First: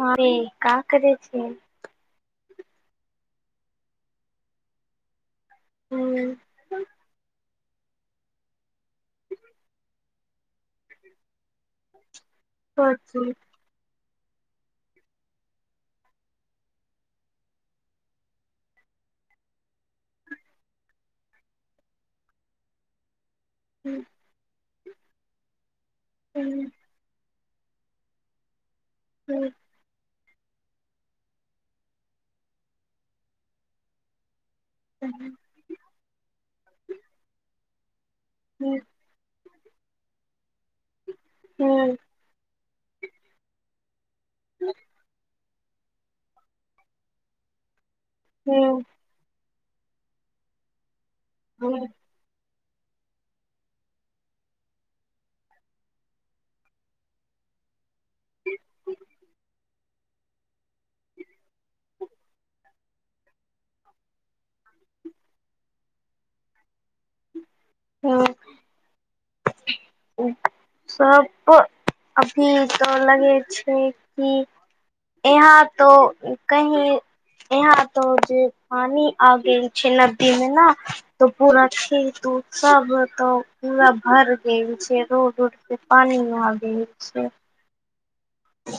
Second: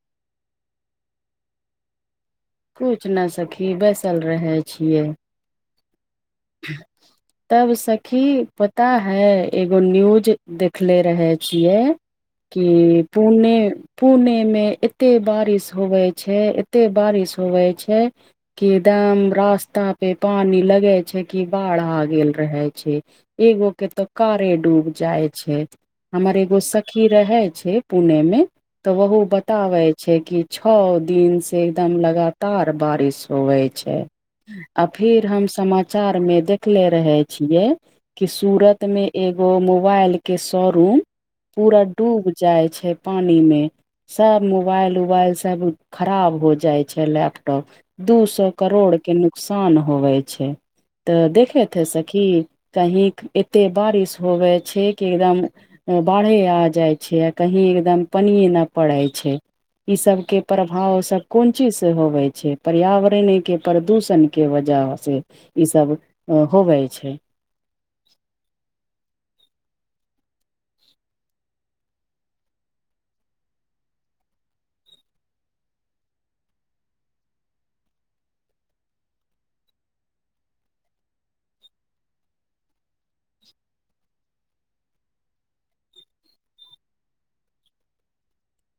हाँयै का करै छियै कुछ न सखी बैसल रहेै छियै हूँ [unintelligible] तब सखी पता है एगो न्यूज देखले रहेै छियै की पुणे पुणेमे एते बारिश होवे छै एते बारिश होवे छै की एकदम रास्तापे पानी लगै छै की बाढ़ आ गेल रहै छै एगोके तो कारे डूब जाय छै हमर एगो सखी रहै छै पुणेमे तऽ ओह बताबै छै कि छओ दिनसे एकदम लगातार बारिश होवे छै आ फिर हम समाचारमे देखले रहै छियै कि सूरतमे एगो मोबाइल के शोरूम पूरा डूब जाइ छै पानीमे सब मोबाइल उबाइल सब खराब हो जाइ छै लैपटॉप दू सौ करोड़ के नुकसान होवै छै तऽ देखे थे सखी कहींक एते बारिश होवे छै कि एकदम बाढ़े आ जाइ छै आ कही एकदम पनियें न पड़ै छै इ सब के प्रभाव सब कोन चीज से होवै छै पर्यावरण के प्रदूषण के वजह से ई सब होवै छै हँ सप अभी तऽ लगे छै कि यहाँ तो कहीं यहाँ तो जे पानी आ गेल छै नदी मे न तऽ पूरा खेत उत सब तो पूरा भर गेल छै रोड उड पे पानी आ गेल छै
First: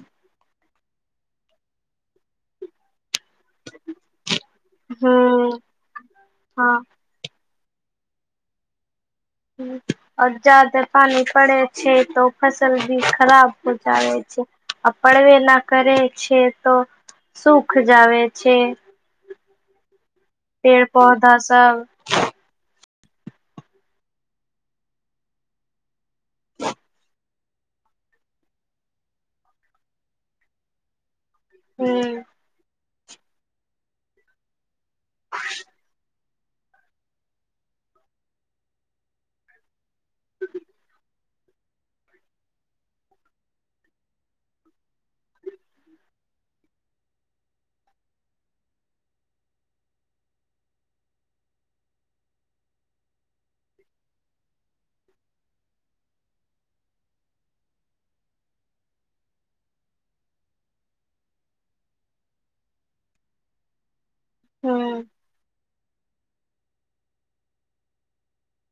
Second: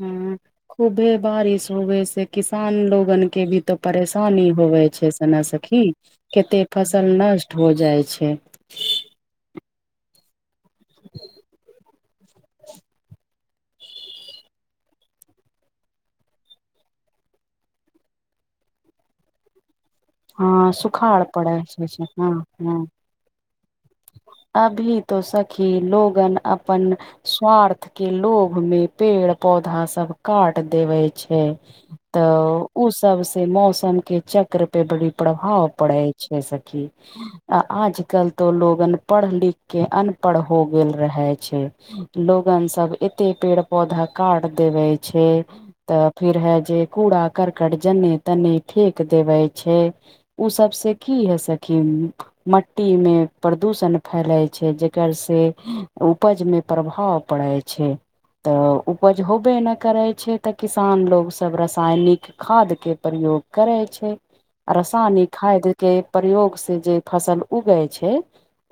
हुँ खूभे बारिश हुए से किसान लोगन के भी तो परेशानी होवे छै सना हूं सखी केते हँ फसल नष्ट हो जाइ छै आओर जादाे पानी पड़े छै तो फसल भी खराब हो जाय छै आ परवे न करै छै तो सुख जावे छै हँ पेड़ सुखाड़ पौधा पड़े सब छै हँ हँ अभी तो सखी लोगन अपन स्वार्थ के लोभ मे पेड़ पौधा सब काट देबे छै हूँ तऽ ओ सब से मौसम के चक्र पे बड़ी प्रभाव पड़ै छै सखी आज कल तो लोक पढ़ लिख के अनपढ़ हो गेल रहै छै लोगन सब एते पेड़ पौधा काट देवै छै तऽ फिर हे जे कूड़ा करकट जन्ने तन्ने फेक देवै छै ओ सबसँ की हइ सखी मट्टीमे प्रदूषण फैलै छै जकर से उपजमे प्रभाव पड़ै छै तऽ उपज होबे नय करै छै तऽ किसान लोग सब रासायनिक खादके प्रयोग करै छै आ हूँ रसानिक खादके प्रयोग से जे फसल उगै छै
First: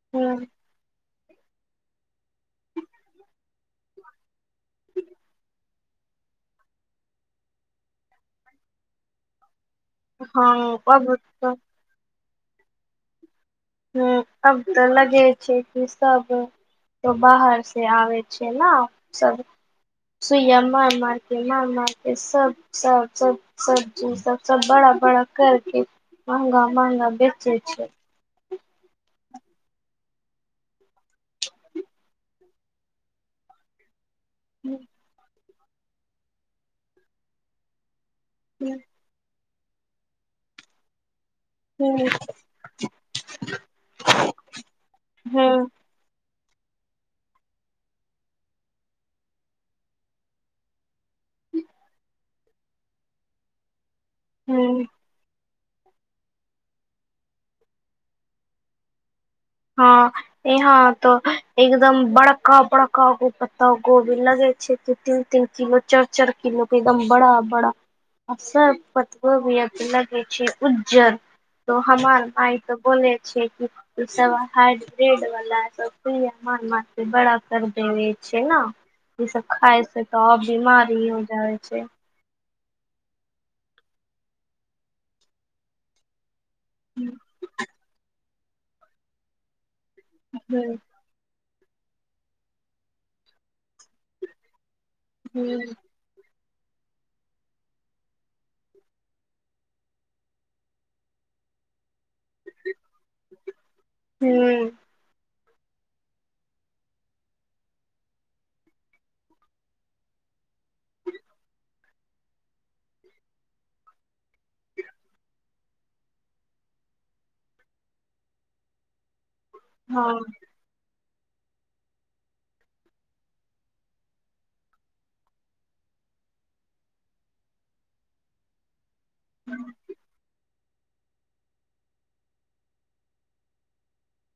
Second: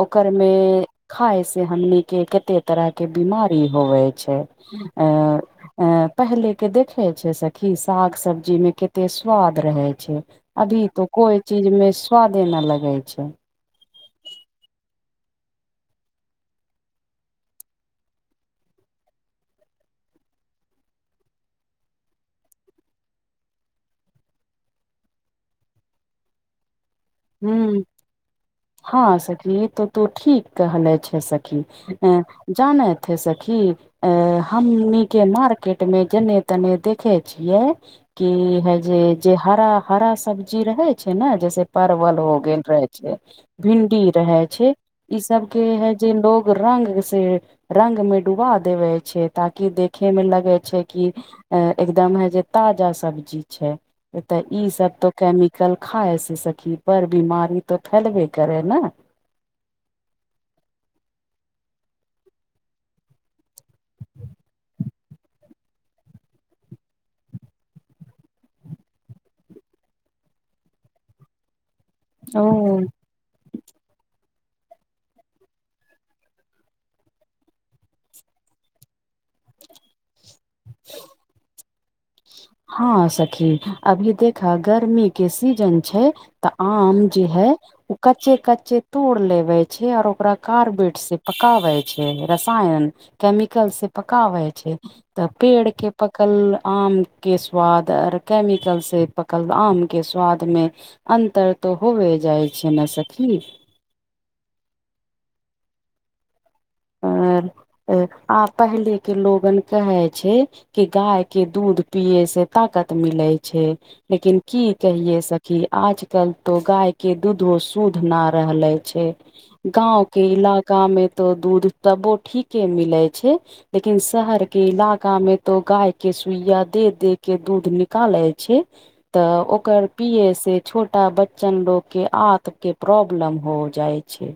ओकर हूँ मे खाय से हमनी के केते तरह के बिमारी होवै छै ए ए पहिले के देखे छै सखी साग सब्जी मे केते स्वाद रहेै हँ अभी तो अब कोई तऽ चीज मे स्वादे न लगै छै हुँ अब तऽ लगे छै कि सब तो बाहर से आबै छै ने सब सुइया मार मारके मार मारके सब सब सब सब्जी सब सब बड़ा बड़ा करके महंगा महंगा बेचे हुँ छै हँ सखी ई तऽ तू ठीक कहले छै सखी अ जानैथ हय सखी अ हूँ हमनी के मार्केट मे जेने तेने देखे छियै कि हे हूँ जे जे हरा हरा सब्जी रहै छै ने जैसे हूँ परवल हो गेल रहै छै भिंडी रहै छै ई सब के हूं हे जे लोग रंग से रंग मे डुबा देवे छै ताकि देखे मे लगै छै कि एकदमे जे ताजा सब्जी छै नय तऽ ई हूं सब तो केमिकल खाइ से सखी बड़ बिमारी तऽ फैलबे करे ने हँ यहाँ तऽ एकदम बड़क्का बड़क्का गो पत्ता गोभी लगे छैय तीन तीन [unintelligible] चर चर किलो के एकदम बड़ा बड़ा अ पतवो वियत लगै छै उज्जर त हमर माय तऽ ओ बोलै छै कि ई सब हाइडब्रिड वाल सब सुझ्या मार मार के बड़ा कर देवे छै ने ई सब खाय छै तऽ ओर बीमार हो जाइ छै हँ सखी अभी देख गर्मी के सीजन छैइ तऽ आम जे है ऊ कच्चे कच्चे तोड़ लेवे छै और ओकरा हूं कार्बेट से पकाबै छैय रसायन केमिकल से पकाबै छैय तऽ पेड़ हूं के पकल आम के स्वाद आर कैमिकल से पकल आम के स्वाद में अन्तर तऽ होबे जाइ छै ने सखी हूँ आर आऽ पहिले के लोगन कहे छैय कि गाय के दूध पिये से ताकत मिले छैइ लेकिन की कहिेयै स कि आइ काइल तऽ गाय के दूधो शुध ना रहले छैय गांव हँ के इलाका में तऽ दूध तबो ठीके मिले छैय लेकिन शहर के इलाका में तऽ गाय के सुइया दे दे कऽ दूध निकले कालेय छैइ तऽ ओकर पीए से छोटा बच्चा लोगन के आत के प्रॉब्लम भऽ जाय छैय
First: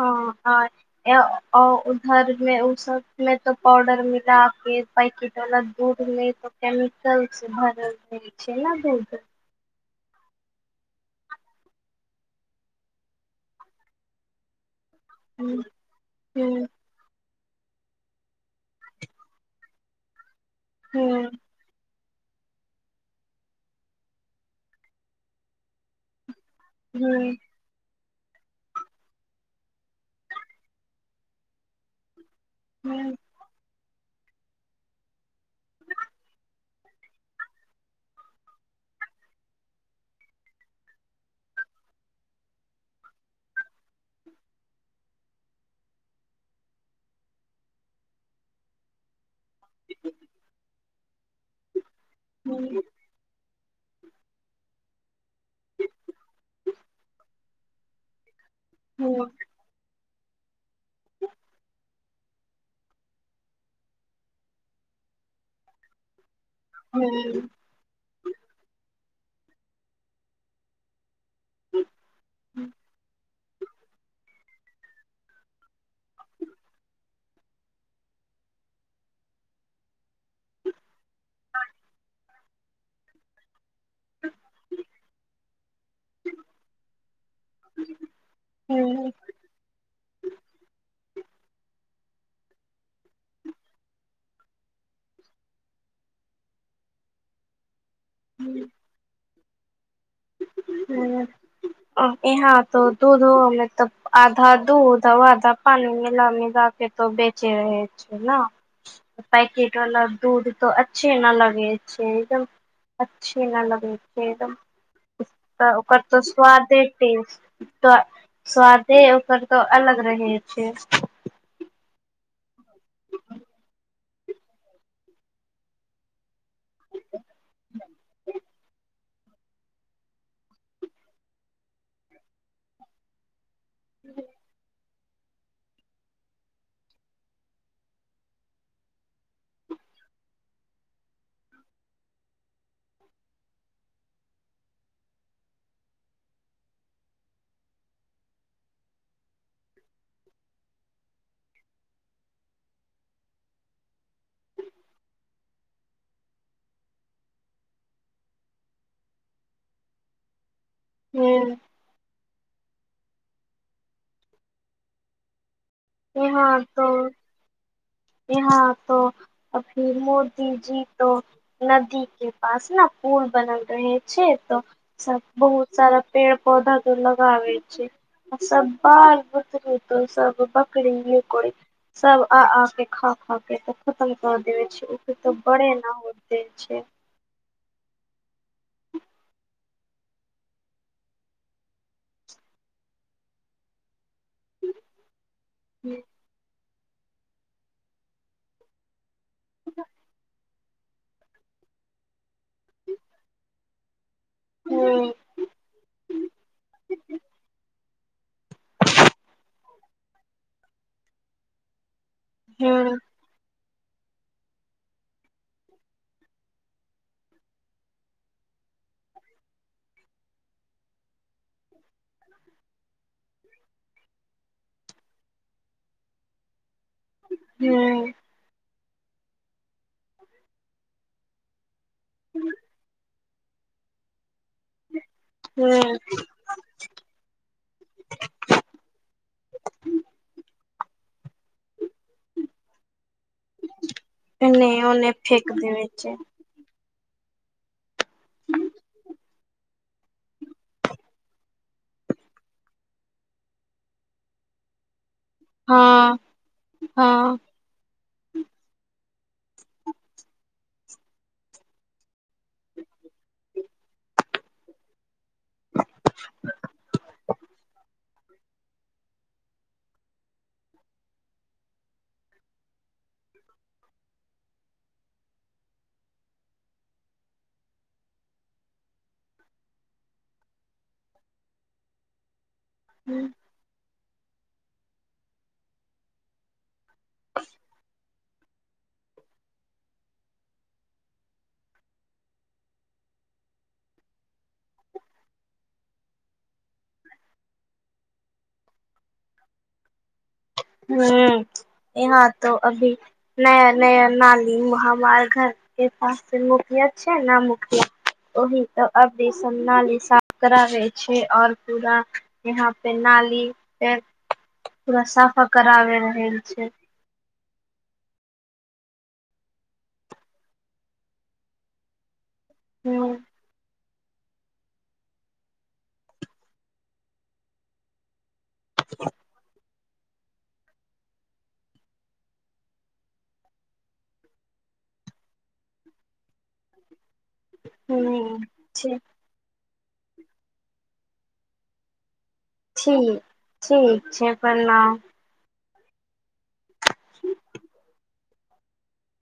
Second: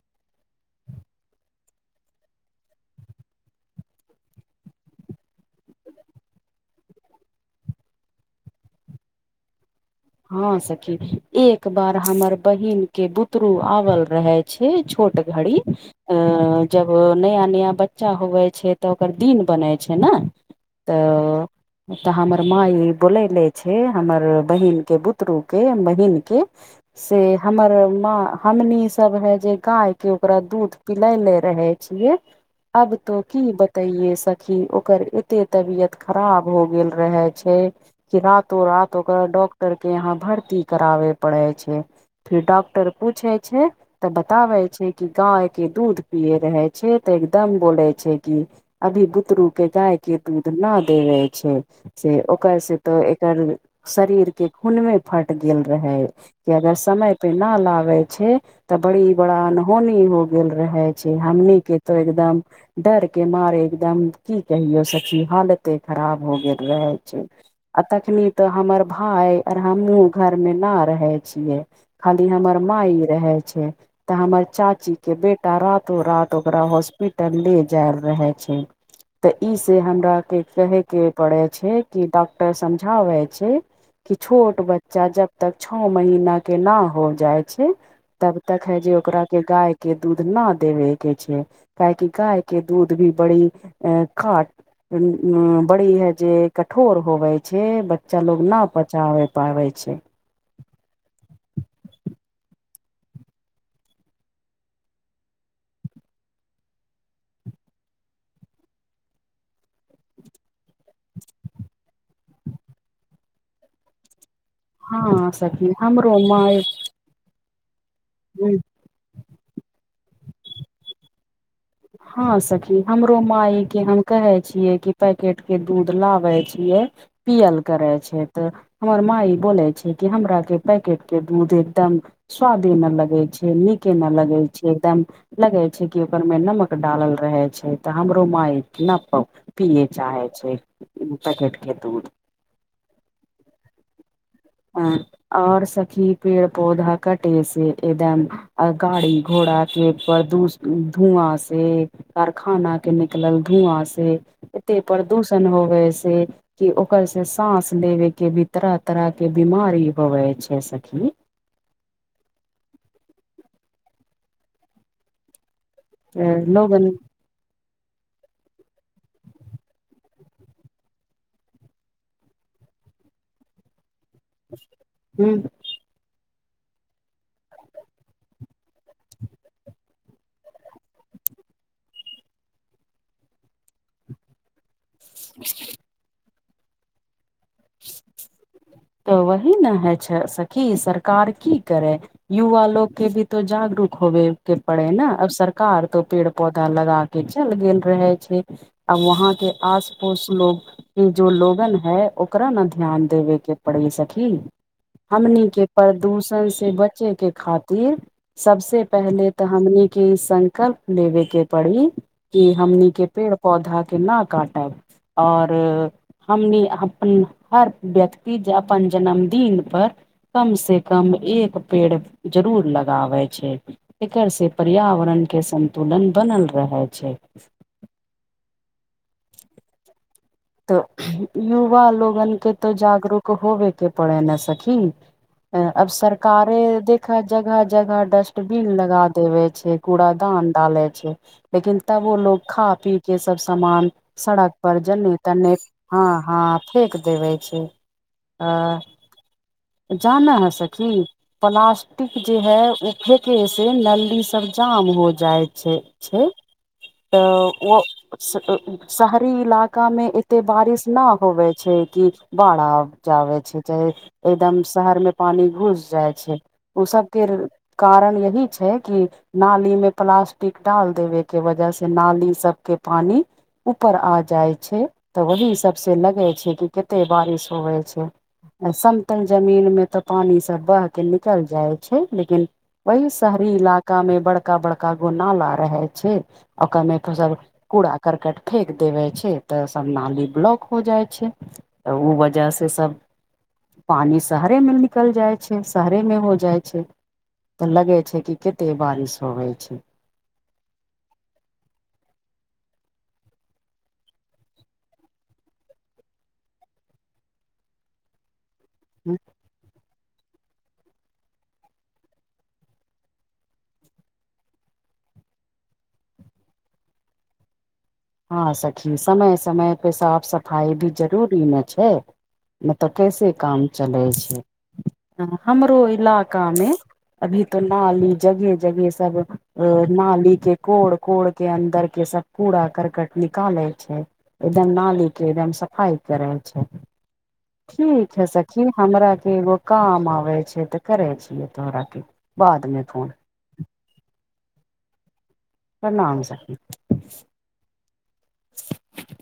हँ हा ए ओ उधहर मे उ सब मे तऽ पाउडर मिला कऽ पैकेट बला दूधमे तऽ केमिकल से भरल रहै छैय ना दूध हँं सखी एक बार हमर बहिन के बुतरू आएल रहे छोट ट घड़ी हूं अ हूं जब नया नया बच्चा होैय छैय तऽ ओकर दिन होइ छैय नऽ हूं तऽ त हमर माई बैलेले छैय हमर बहिन के बुतरू के बहिन के से हूं हमर माँ हमनी सभे जे गाय के ओकरा दूध पिलेले रहे छिय अब हूं तो की बतेइये सखी ओकर एते तबियत खराब भऽ गेल रहे छैय कि रातो रात ओकर डॉक्टर के यहाँ भर्ती कराबै पड़ै छैय फेर डॉक्टर पूछे छैय तऽ बताबै छैय कि गाय के दूध पिये रहे छै तऽ एकदम बोले छैय कि अभी बुतरु के गाय के दूध ना दैबे छैय से ओइ सऽ हूं तऽ एकर शरीर के खूने फैइट गेल रहै अगर समय पे ना लाबै छैय तऽ बड़ी बड़ा अनहोनी हो गेल रहै छै हमनिके तऽ एकदम डर के मारे एकदम की कहियो सखी हाल खराब भऽ गेल रहे छैय आ तखनी तऽ हमर भाय आर हमहूँ घर मे ना रहै छिय खाली हमर माइ रहै छैय तऽ हमर चाची के बेटा रातो रात ओकरा हॉस्पिटल ले जाएल रहे छै तऽ ई से हमरा के कहे के पड़ेय छै कि डॉक्टर समझाबै छैय कि छोट बच्चा जब तक छओ महीना के ना हो जाए छैय तब तक है जे हूं ओकरा के गाय के दूध ना देबै के छैय काहेकि गाय के दूध भी बड़ी ऐय खाट बड़ी हे जे कठोर होवे छै बच्च लोग न पचाबे पाबै छै हँआ यहाँ तऽ दूधो आधा दूध वा आध पानी मिला मिला के तो बेचे रहै छै ने पैकिट वाला दूध तऽ अच्छे न लगै छै एकदम अच्छे न लगै छै एकदम हँ सखी तऽ ओकर हमरो तऽ माय स्वादे स्वादे ओकर तऽ अलग रहै छै हँ सखी हमरो माय के हम कहे छीयै कि पैकेट के दूध लाबे छियै पीयल करै छै तऽ हमर माइ बोले छै कि हमरा के पैकेट के दूध एकदम स्वादे ना लगै छै नीके न लगै छै एकदम लगै छै कि आकरमे नमक डालल रहै छै तऽ हमरो मााय न प पिये चाहे छै उ पैकेट के दूध हँ आओर सखी पेड़ पौधा कटे से एदम अ गाड़ी घोड़ा के परदूस धुआँ से कारखाना के निकलल धुआँ से एते प्रदूषण होवे से कि ओकर से साँस लेबे के भी तरह तरह के के बीमारी होवै छै सखी हूँ अ, इहाँ लोगन तऽ इहाँ तो अभी मोदी जी तो नदी के पास न पूल बनल रहै छै तऽ सब हूँ बहुत सारा पेड़ पौधा तऽ लगाबै छै ओ सब बाल बुतरू तो सब बच् करे को सब आ आ के खा खा के खतम कर देबै छै ओकर तऽ बड़े न होते छै तऽ वही ने हय छै सखी सरकार की करै युवा लोक के भी तो जागरूक होबे के पड़े न अब सरकार तो पेड़ पौधा लगा के चल गेल रहै छै आ वहाँ के आस पोस लोग के जो लोगन है ओकरा न ध्यान देबे के पड़ी सखी ह हमनी के प्रदूषण से बचे के खातिर सबसे पहले तऽ हमनी के संकल्प लेबे के पड़ी कि हमनी ह के पेड़ पौधा के न काटब आओर हमनी हुँ हर व्यक्ति जे अपन जन्मदिन पर कम से कम एक पेड़ जरूर लगाबै छै एकर से पर्यावरण के संतुलन बनल रहै छै हूँ तऽ युवा लोगन के तऽ जागरूक होबेके पड़ै न सखी अब ह सरकारे देख जगह जगह डस्टबिन लगा देवे छै कूड़ दान डालै छै लेकिन तब ओ लोग खा पी के सब समान सड़क एने पर ओने जन्ने फेेक तन्ने देवे हँ छै हँ फेक देबै छै अ जानऽ ह सखी प्लास्टिक जे हय उ फेके से नली सब जाम हो जाइ छै हँ छै हँ तऽ ओ शहरी इलाकामे एते बारिश ना होवे छै कि बाढ़ि आब जावे छै चाहे एकदम शहर मे पानी घुस जाइ छै ओ सबकेर कारण यही छै कि नाली मे प्लास्टिक डाल देबे के वजह से नाली सबके पानी ऊपर आ जाइ छै तऽ वही सबस लगै छै कि कते बारिश होवे छै समतल जमीन मे तऽ पानी सब बहके निकल जाइ छै लेकिन वहीं शहरी इलाका में बड़का बड़का गो नाला रहे छै आ ओकर मे तऽ सब कूड़ा करकट फेेक देबे छै तऽ सब नाली ब्लॉक हो जाइ छै तऽ ऊ वजह से सब पानी शहरे मे निकल जाइ छै शहरे मे हो जाय छै तऽ लगे छै कि कते बारिश होवे छैय हु यहाँ तो अभी नया नया नाली में हमार घर ऐे पास से [unintelligible] छै न मुखिया ओहि त सब नाली साफ कराबै छै और पूरा यहाँ पे नाली पूरा साफा कराबे रहल छैय हँ सखी समय समय पे साफ सफाइ भी जरूरी ने छैय नत हूँ कैसे काम चलै छै हमरो इलाका में अभी तो नाली जगहे जगहे सब अ नाली के कोड़ कोड़ के अन्दर के सब कूड़ा कर क्ट निकाले छै एकदम नाली के एकदम सफाई करे छै ठीक है हूँ सखि ठीक हमरा एगो काम आबै छै तऽ करै छियै तोरा ठीक ठीक छै प्रणाम प्रणाम सखि [inaudible] [inaudible]